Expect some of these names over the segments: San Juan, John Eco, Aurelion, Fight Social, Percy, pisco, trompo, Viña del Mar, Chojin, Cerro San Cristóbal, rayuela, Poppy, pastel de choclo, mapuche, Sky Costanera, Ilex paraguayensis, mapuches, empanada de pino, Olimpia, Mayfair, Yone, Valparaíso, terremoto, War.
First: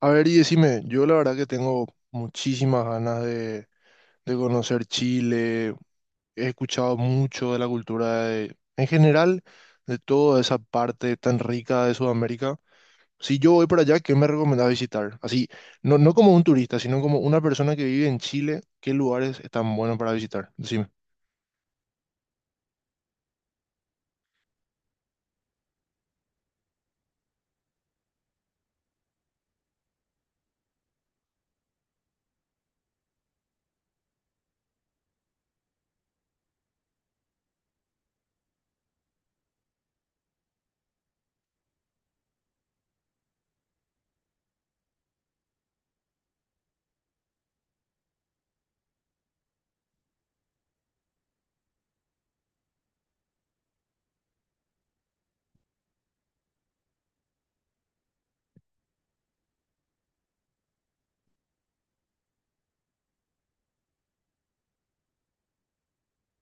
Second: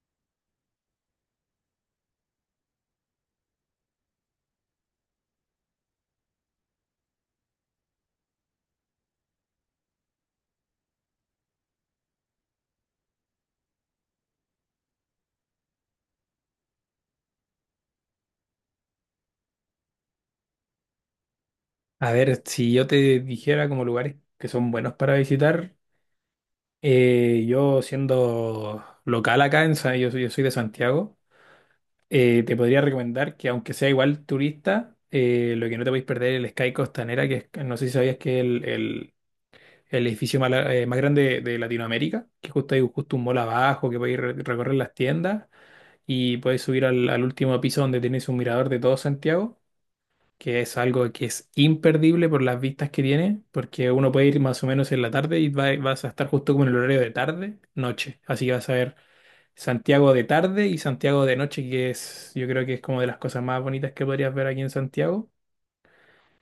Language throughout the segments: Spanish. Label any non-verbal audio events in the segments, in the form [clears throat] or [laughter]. A ver, y decime, yo la verdad que tengo muchísimas ganas de conocer Chile, he escuchado mucho de la cultura en general, de toda esa parte tan rica de Sudamérica. Si yo voy para allá, ¿qué me recomendás visitar? Así, no como un turista, sino como una persona que vive en Chile, ¿qué lugares están buenos para visitar? Decime. A ver, si yo te dijera como lugares que son buenos para visitar, yo siendo local acá, en, Sa- yo soy de Santiago. Te podría recomendar que aunque sea igual turista, lo que no te podéis perder es el Sky Costanera, no sé si sabías que es el el- edificio más grande de Latinoamérica, que justo hay justo un mall abajo, que podéis recorrer las tiendas y podéis subir al último piso donde tenéis un mirador de todo Santiago, que es algo que es imperdible por las vistas que tiene, porque uno puede ir más o menos en la tarde y vas a estar justo como en el horario de tarde, noche. Así que vas a ver Santiago de tarde y Santiago de noche, que es, yo creo que es como de las cosas más bonitas que podrías ver aquí en Santiago.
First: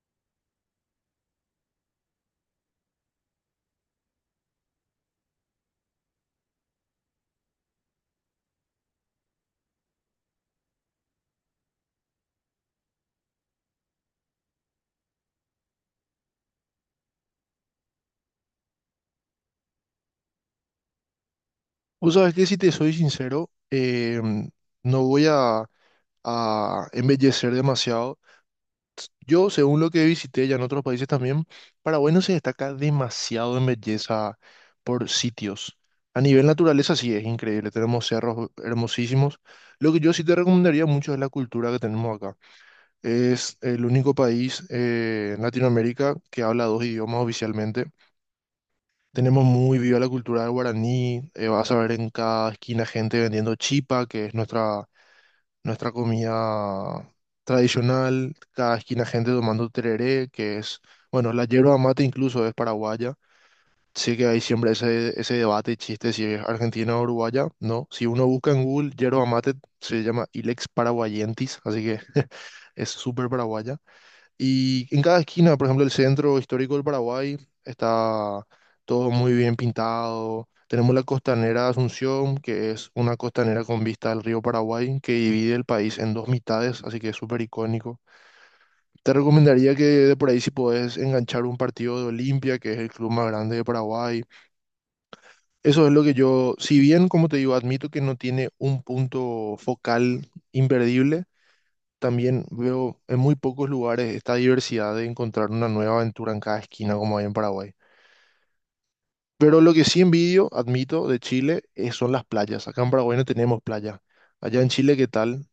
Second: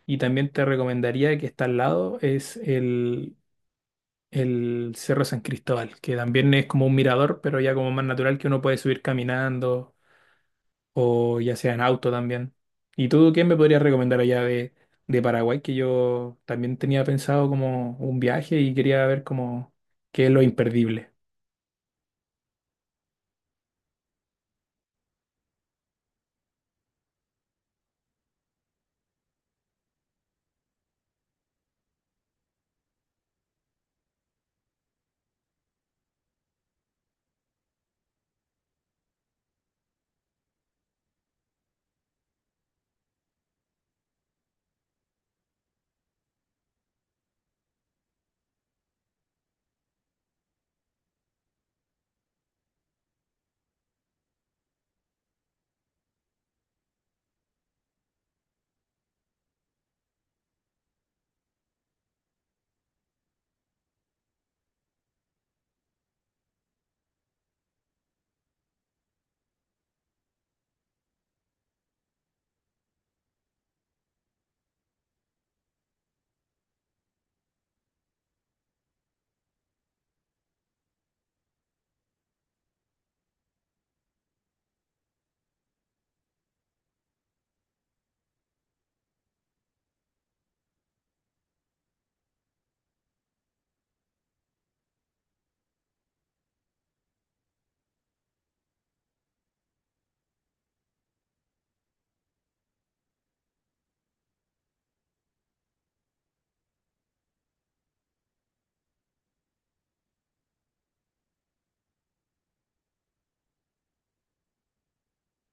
Y también te recomendaría que está al lado, es el Cerro San Cristóbal, que también es como un mirador, pero ya como más natural, que uno puede subir caminando o ya sea en auto también. ¿Y tú qué me podrías recomendar allá de Paraguay? Que yo también tenía pensado como un viaje y quería ver como qué es lo imperdible. Vos sabés que si te soy sincero, no voy a embellecer demasiado. Yo, según lo que visité ya en otros países también, Paraguay no se destaca demasiado en belleza por sitios. A nivel naturaleza sí es increíble, tenemos cerros hermosísimos. Lo que yo sí te recomendaría mucho es la cultura que tenemos acá. Es el único país en Latinoamérica que habla dos idiomas oficialmente. Tenemos muy viva la cultura del guaraní, vas a ver en cada esquina gente vendiendo chipa, que es nuestra comida tradicional, cada esquina gente tomando tereré, que es, bueno, la yerba mate incluso es paraguaya. Sí que hay siempre ese debate y chiste si es argentina o uruguaya, no. Si uno busca en Google yerba mate, se llama Ilex paraguayentis, así que [laughs] es súper paraguaya. Y en cada esquina, por ejemplo, el centro histórico del Paraguay está todo muy bien pintado. Tenemos la costanera de Asunción, que es una costanera con vista al río Paraguay, que divide el país en dos mitades, así que es súper icónico. Te recomendaría que de por ahí si podés enganchar un partido de Olimpia, que es el club más grande de Paraguay. Eso es lo que yo, si bien, como te digo, admito que no tiene un punto focal imperdible, también veo en muy pocos lugares esta diversidad de encontrar una nueva aventura en cada esquina como hay en Paraguay. Pero lo que sí envidio, admito, de Chile son las playas. Acá en Paraguay no tenemos playa. Allá en Chile, ¿qué tal?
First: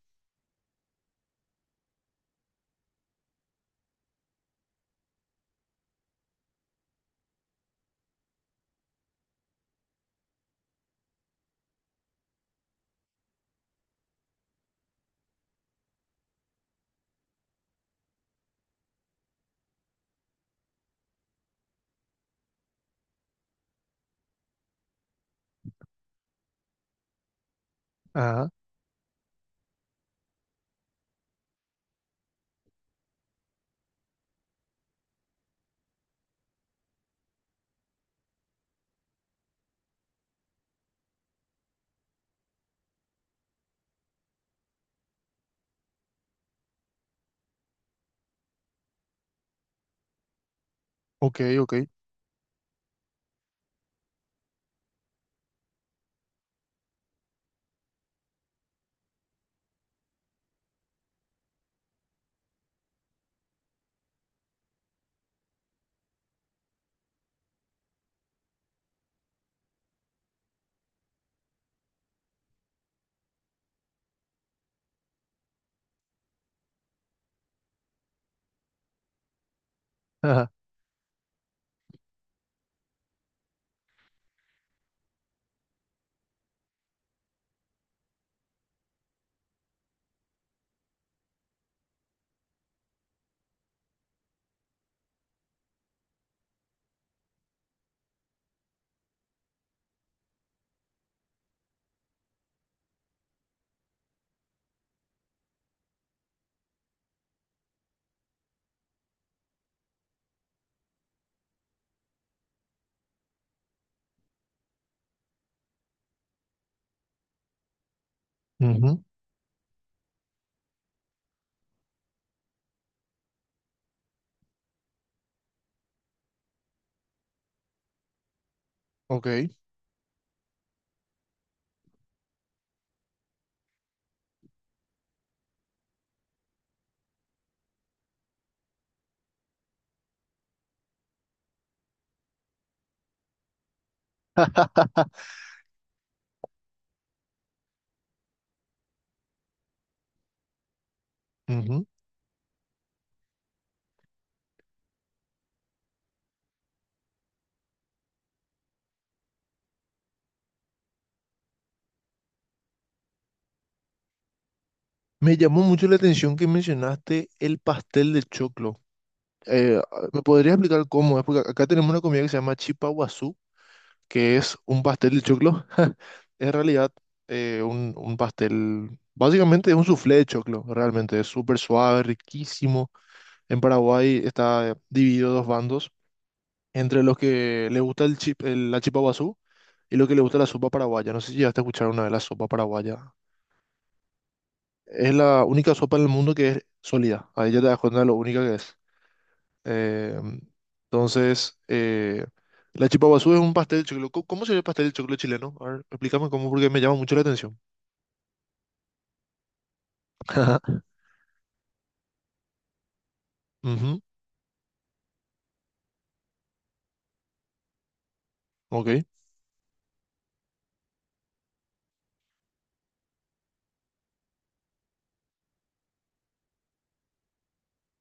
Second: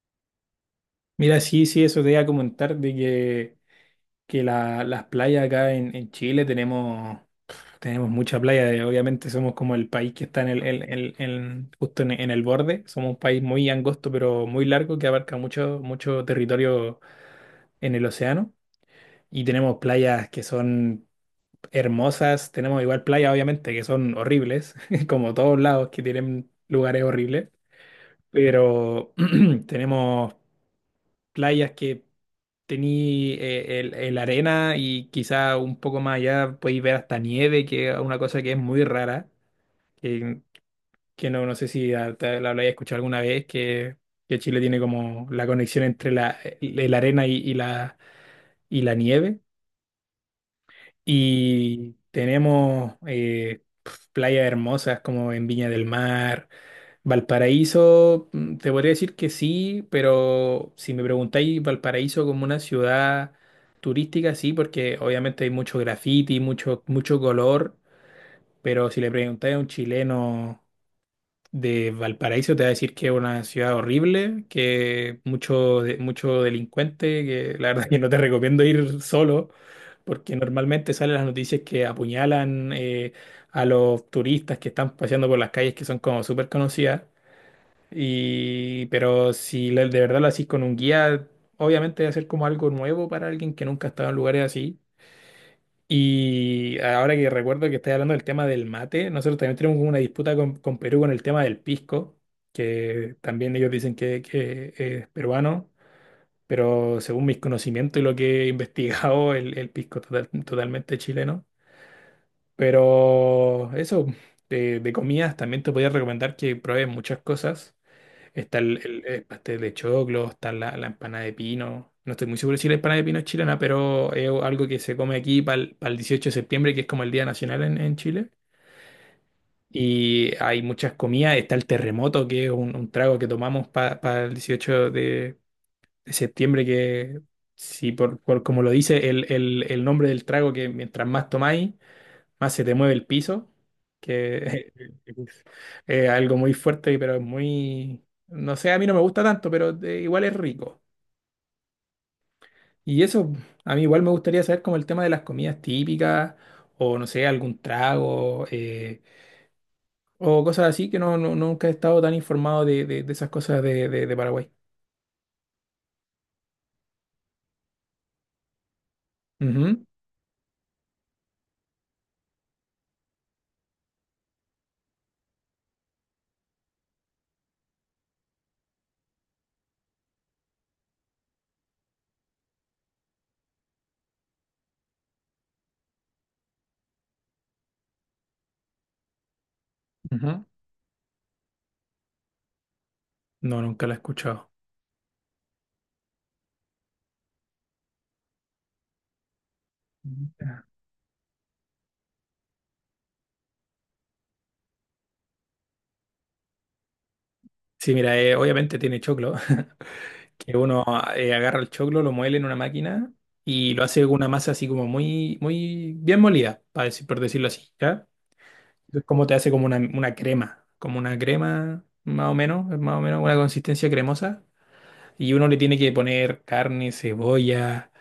Mira, sí, sí, eso te iba a comentar de que las playas acá en Chile tenemos, mucha playa. Obviamente somos como el país que está en el- en- justo en el borde. Somos un país muy angosto pero muy largo que abarca mucho, mucho territorio en el océano. Y tenemos playas que son hermosas. Tenemos igual playas, obviamente, que son horribles, [laughs] como todos lados que tienen lugares horribles, Ajá, pero [clears throat] tenemos playas que tení el arena, y quizá un poco más allá podéis ver hasta nieve, que es una cosa que es muy rara, que, que no sé si te la habéis escuchado alguna vez, que Chile tiene como la conexión entre el arena y la nieve. ok, ok. Y tenemos playas hermosas, como en Viña del Mar, Valparaíso. Te podría decir que sí, pero si me preguntáis Valparaíso como una ciudad turística, sí, porque obviamente hay mucho graffiti, mucho, mucho color, pero si le preguntáis a un chileno de Valparaíso te va a decir que es una ciudad horrible, que mucho, mucho delincuente, que la verdad [laughs] que no te recomiendo ir solo, porque Ajá. normalmente salen las noticias que apuñalan a los turistas que están paseando por las calles que son como súper conocidas. Pero si de verdad lo haces con un guía, obviamente va a ser como algo nuevo para alguien que nunca ha estado en lugares así. Y ahora que recuerdo que estáis hablando del tema del mate, nosotros también tenemos como una disputa con Perú con el tema del pisco, que también ellos dicen que es peruano, pero según mis conocimientos y lo que he [laughs] investigado, el pisco es totalmente chileno. Pero eso, de comidas también te podría recomendar que pruebes muchas cosas. Está el, el- Ujú, eh, este, el pastel de choclo, está la empanada de pino. No estoy muy seguro si la empanada de pino es chilena, pero es algo que se come aquí para el 18 de septiembre, que es como el Día Nacional en Chile. ok. Y hay muchas comidas. Está el terremoto, que es un trago que tomamos para el 18 de septiembre, que sí, por como lo dice el nombre del trago, que mientras más tomáis, más se te mueve el piso, que [laughs] es algo muy fuerte, pero es muy... No sé, a mí no me gusta tanto, pero igual es rico. Ujú. Y eso, a mí igual me gustaría saber como el tema de las comidas típicas, o no sé, algún trago, o cosas así, que nunca he estado tan informado de esas cosas de Paraguay. Me llamó mucho la atención que mencionaste el pastel de choclo. Eh, Ujú, ¿Me podrías explicar cómo es? Porque acá tenemos una comida que se llama chipa que es un pastel de choclo. [laughs] En realidad, un pastel, básicamente es un soufflé de choclo, realmente es súper suave, riquísimo. En Paraguay está dividido dos bandos, entre los que le gusta la chipa guazú y los que le gusta ujú. la sopa paraguaya. No sé si llegaste a escuchar una de la sopa paraguaya. No, nunca la he escuchado. Es la única sopa en el mundo que es sólida. Ahí ya te das cuenta de lo única que es. Eh, Ujú. entonces, la chipa guazú es un pastel de choclo. ¿Cómo sería el pastel de choclo chileno? A ver, explícame cómo, porque me llama mucho la atención. Sí, mira, obviamente tiene choclo, [laughs] que uno [laughs] agarra el choclo, lo muele en una máquina y lo Ujú, hace con una masa así como muy, muy bien molida, para decir, por decirlo así, ¿ya? Es ok, como te hace como una crema, como una crema más o menos una consistencia cremosa, y uno le tiene que poner carne, cebolla,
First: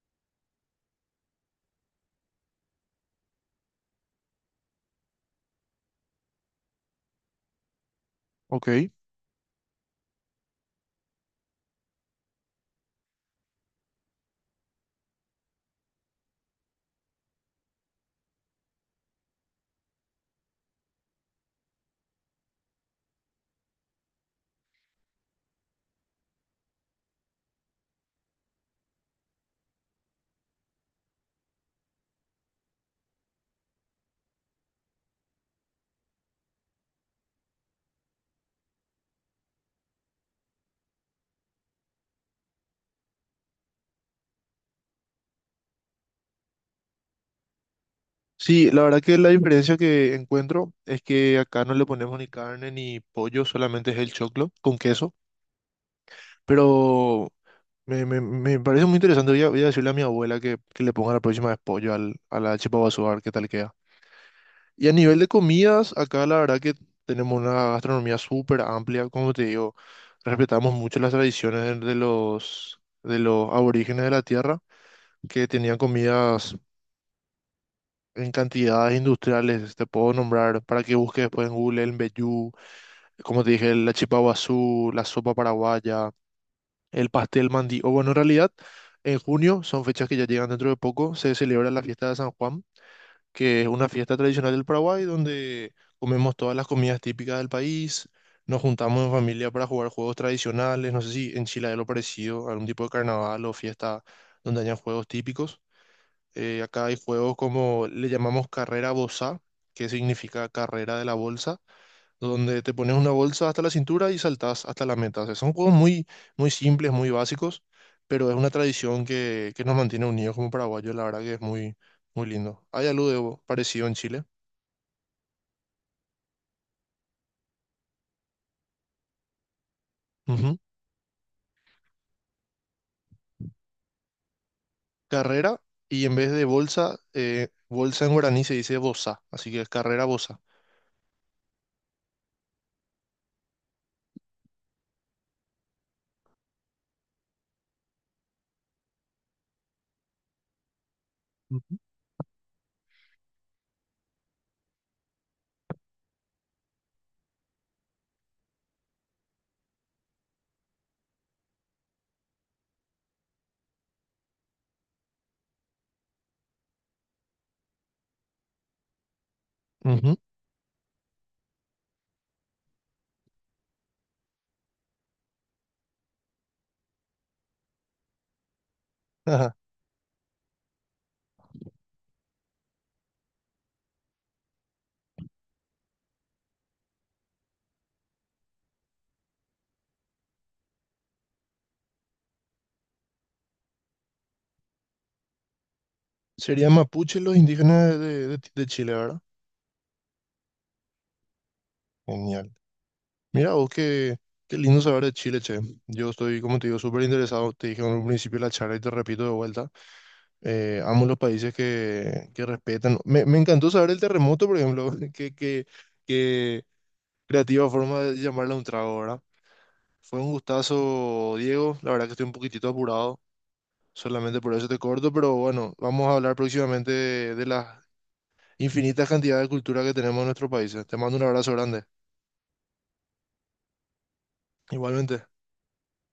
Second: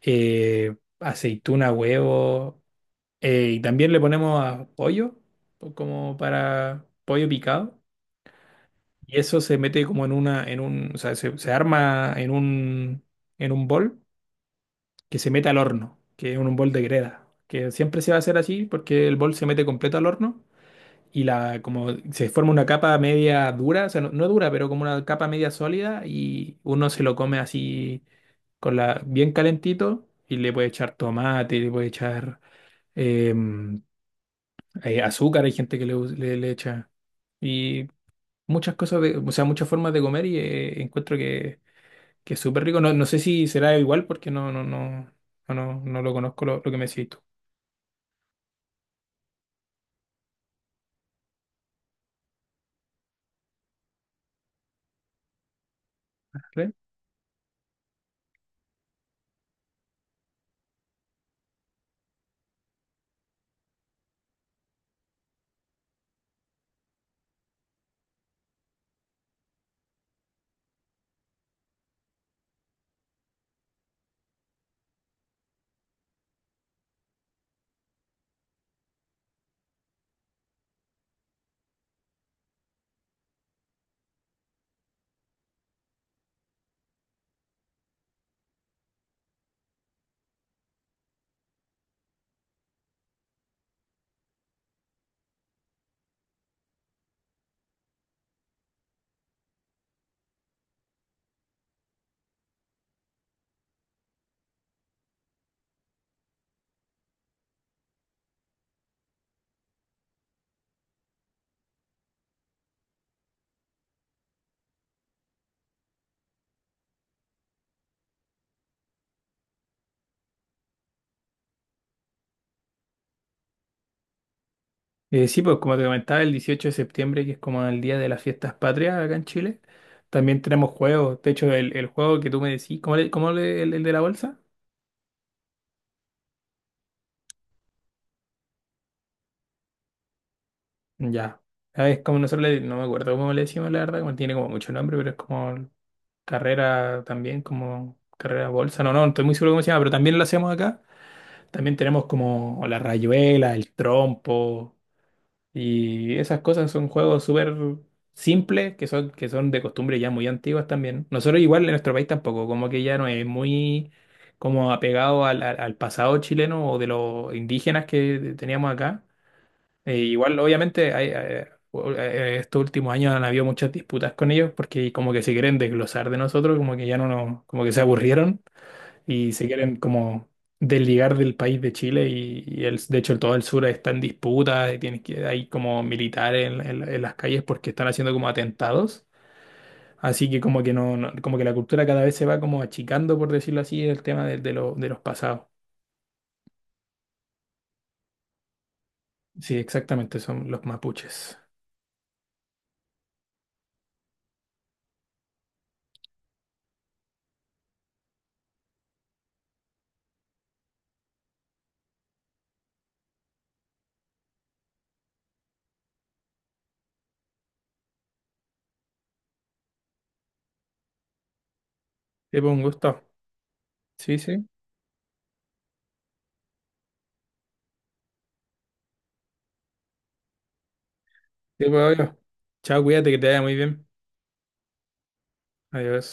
aceituna, huevo, y también le ponemos a pollo, como para pollo picado. ok. Y eso se mete como en una, en un, o sea, se arma en un bol, que se meta al horno, que es un bol de greda, que siempre se va a hacer así porque el bol se mete completo al horno y como se forma una capa media dura, o sea, no dura, pero como una capa media sólida, y uno se lo come así con la, bien calentito, y le puede echar tomate, le puede echar em, azúcar. Hay gente que le echa, y muchas cosas, de, o sea, muchas formas de comer. Y encuentro que es súper rico. No, no sé si será igual porque no, no, no. No, no, no lo conozco, lo que me decís tú. Sí, la verdad que la diferencia que encuentro es que acá no le ponemos ni carne ni pollo, solamente es el choclo con queso. ¿Vale? Pero me parece muy interesante. Voy a, voy a decirle a mi abuela que le ponga la próxima vez pollo al, a la chipa guazú, a ver qué tal queda. Y a nivel de comidas, acá la verdad que tenemos una gastronomía súper amplia, como te digo, respetamos mucho las tradiciones de los, de los aborígenes de la tierra, que tenían comidas en cantidades industriales, te puedo nombrar para que busques después en Google el mbejú, como te dije, la chipa guazú, la sopa paraguaya, el pastel mandí, o bueno, en realidad, en junio, son fechas que ya llegan dentro de poco, se celebra la fiesta de San Juan, que es una fiesta tradicional del Paraguay donde comemos todas las comidas típicas del país, nos juntamos en familia para jugar juegos tradicionales. No sé si en Chile hay lo parecido, algún tipo de carnaval o fiesta donde hayan juegos típicos. Acá hay juegos como le llamamos carrera bolsa, que significa carrera de la bolsa donde te pones una bolsa hasta la cintura y saltás hasta la meta. O sea, son juegos muy, muy simples, muy básicos, pero es una tradición que nos mantiene unidos como paraguayos, la verdad que es muy, muy lindo. Hay algo parecido en Chile. Sí, pues como te comentaba, el 18 de septiembre, que es como el día de las fiestas patrias acá en Chile, también Ujú. tenemos juegos. De hecho, el juego que tú me decís, ¿El de la bolsa? Carrera, y en vez de bolsa, bolsa en guaraní se dice bosa, así que es carrera bosa. Ya. Ah, es como nosotros le, no me acuerdo cómo le decimos, la verdad, como tiene como mucho nombre, pero es como carrera también, como carrera bolsa. No, estoy muy seguro cómo se llama, pero también lo hacemos acá. También Ujú. tenemos como la rayuela, el trompo. Y esas cosas son juegos súper simples, que son, de costumbre ya muy antiguas también. Nosotros igual en nuestro país tampoco, como que ya no es muy como apegado al pasado chileno o de los indígenas que teníamos acá. Ujú. Igual obviamente hay, estos últimos años han habido muchas disputas con ellos porque como que se quieren desglosar de nosotros, como que ya no nos, como que se aburrieron [laughs] y se Ajá. quieren como desligar del país de Chile, y de hecho todo el sur está en disputa, y tienes que, hay como militares en las calles porque están haciendo como atentados, así que como que como que la cultura cada vez se va como achicando, por decirlo así, el tema de los pasados. Serían mapuche los indígenas de, de Chile, ¿verdad? Sí, exactamente, son los mapuches. Genial. Mira, vos qué, qué lindo saber de Chile, che. Yo estoy, como te digo, súper interesado. Te dije en un principio de la charla y te repito de vuelta. Amo los países que respetan. Me encantó saber el terremoto, por ejemplo. [laughs] Qué, qué, qué creativa forma de llamarla un trago, ¿verdad? Fue un gustazo, Diego. La verdad que estoy un Te pongo un poquitito gusto. apurado. Sí, Solamente sí. por eso te corto, pero bueno, vamos a hablar próximamente de las infinitas cantidades de cultura que tenemos en nuestros países. Te mando un abrazo Te grande. puedo yo. Chao, cuídate, que te vaya muy bien. Igualmente. Adiós.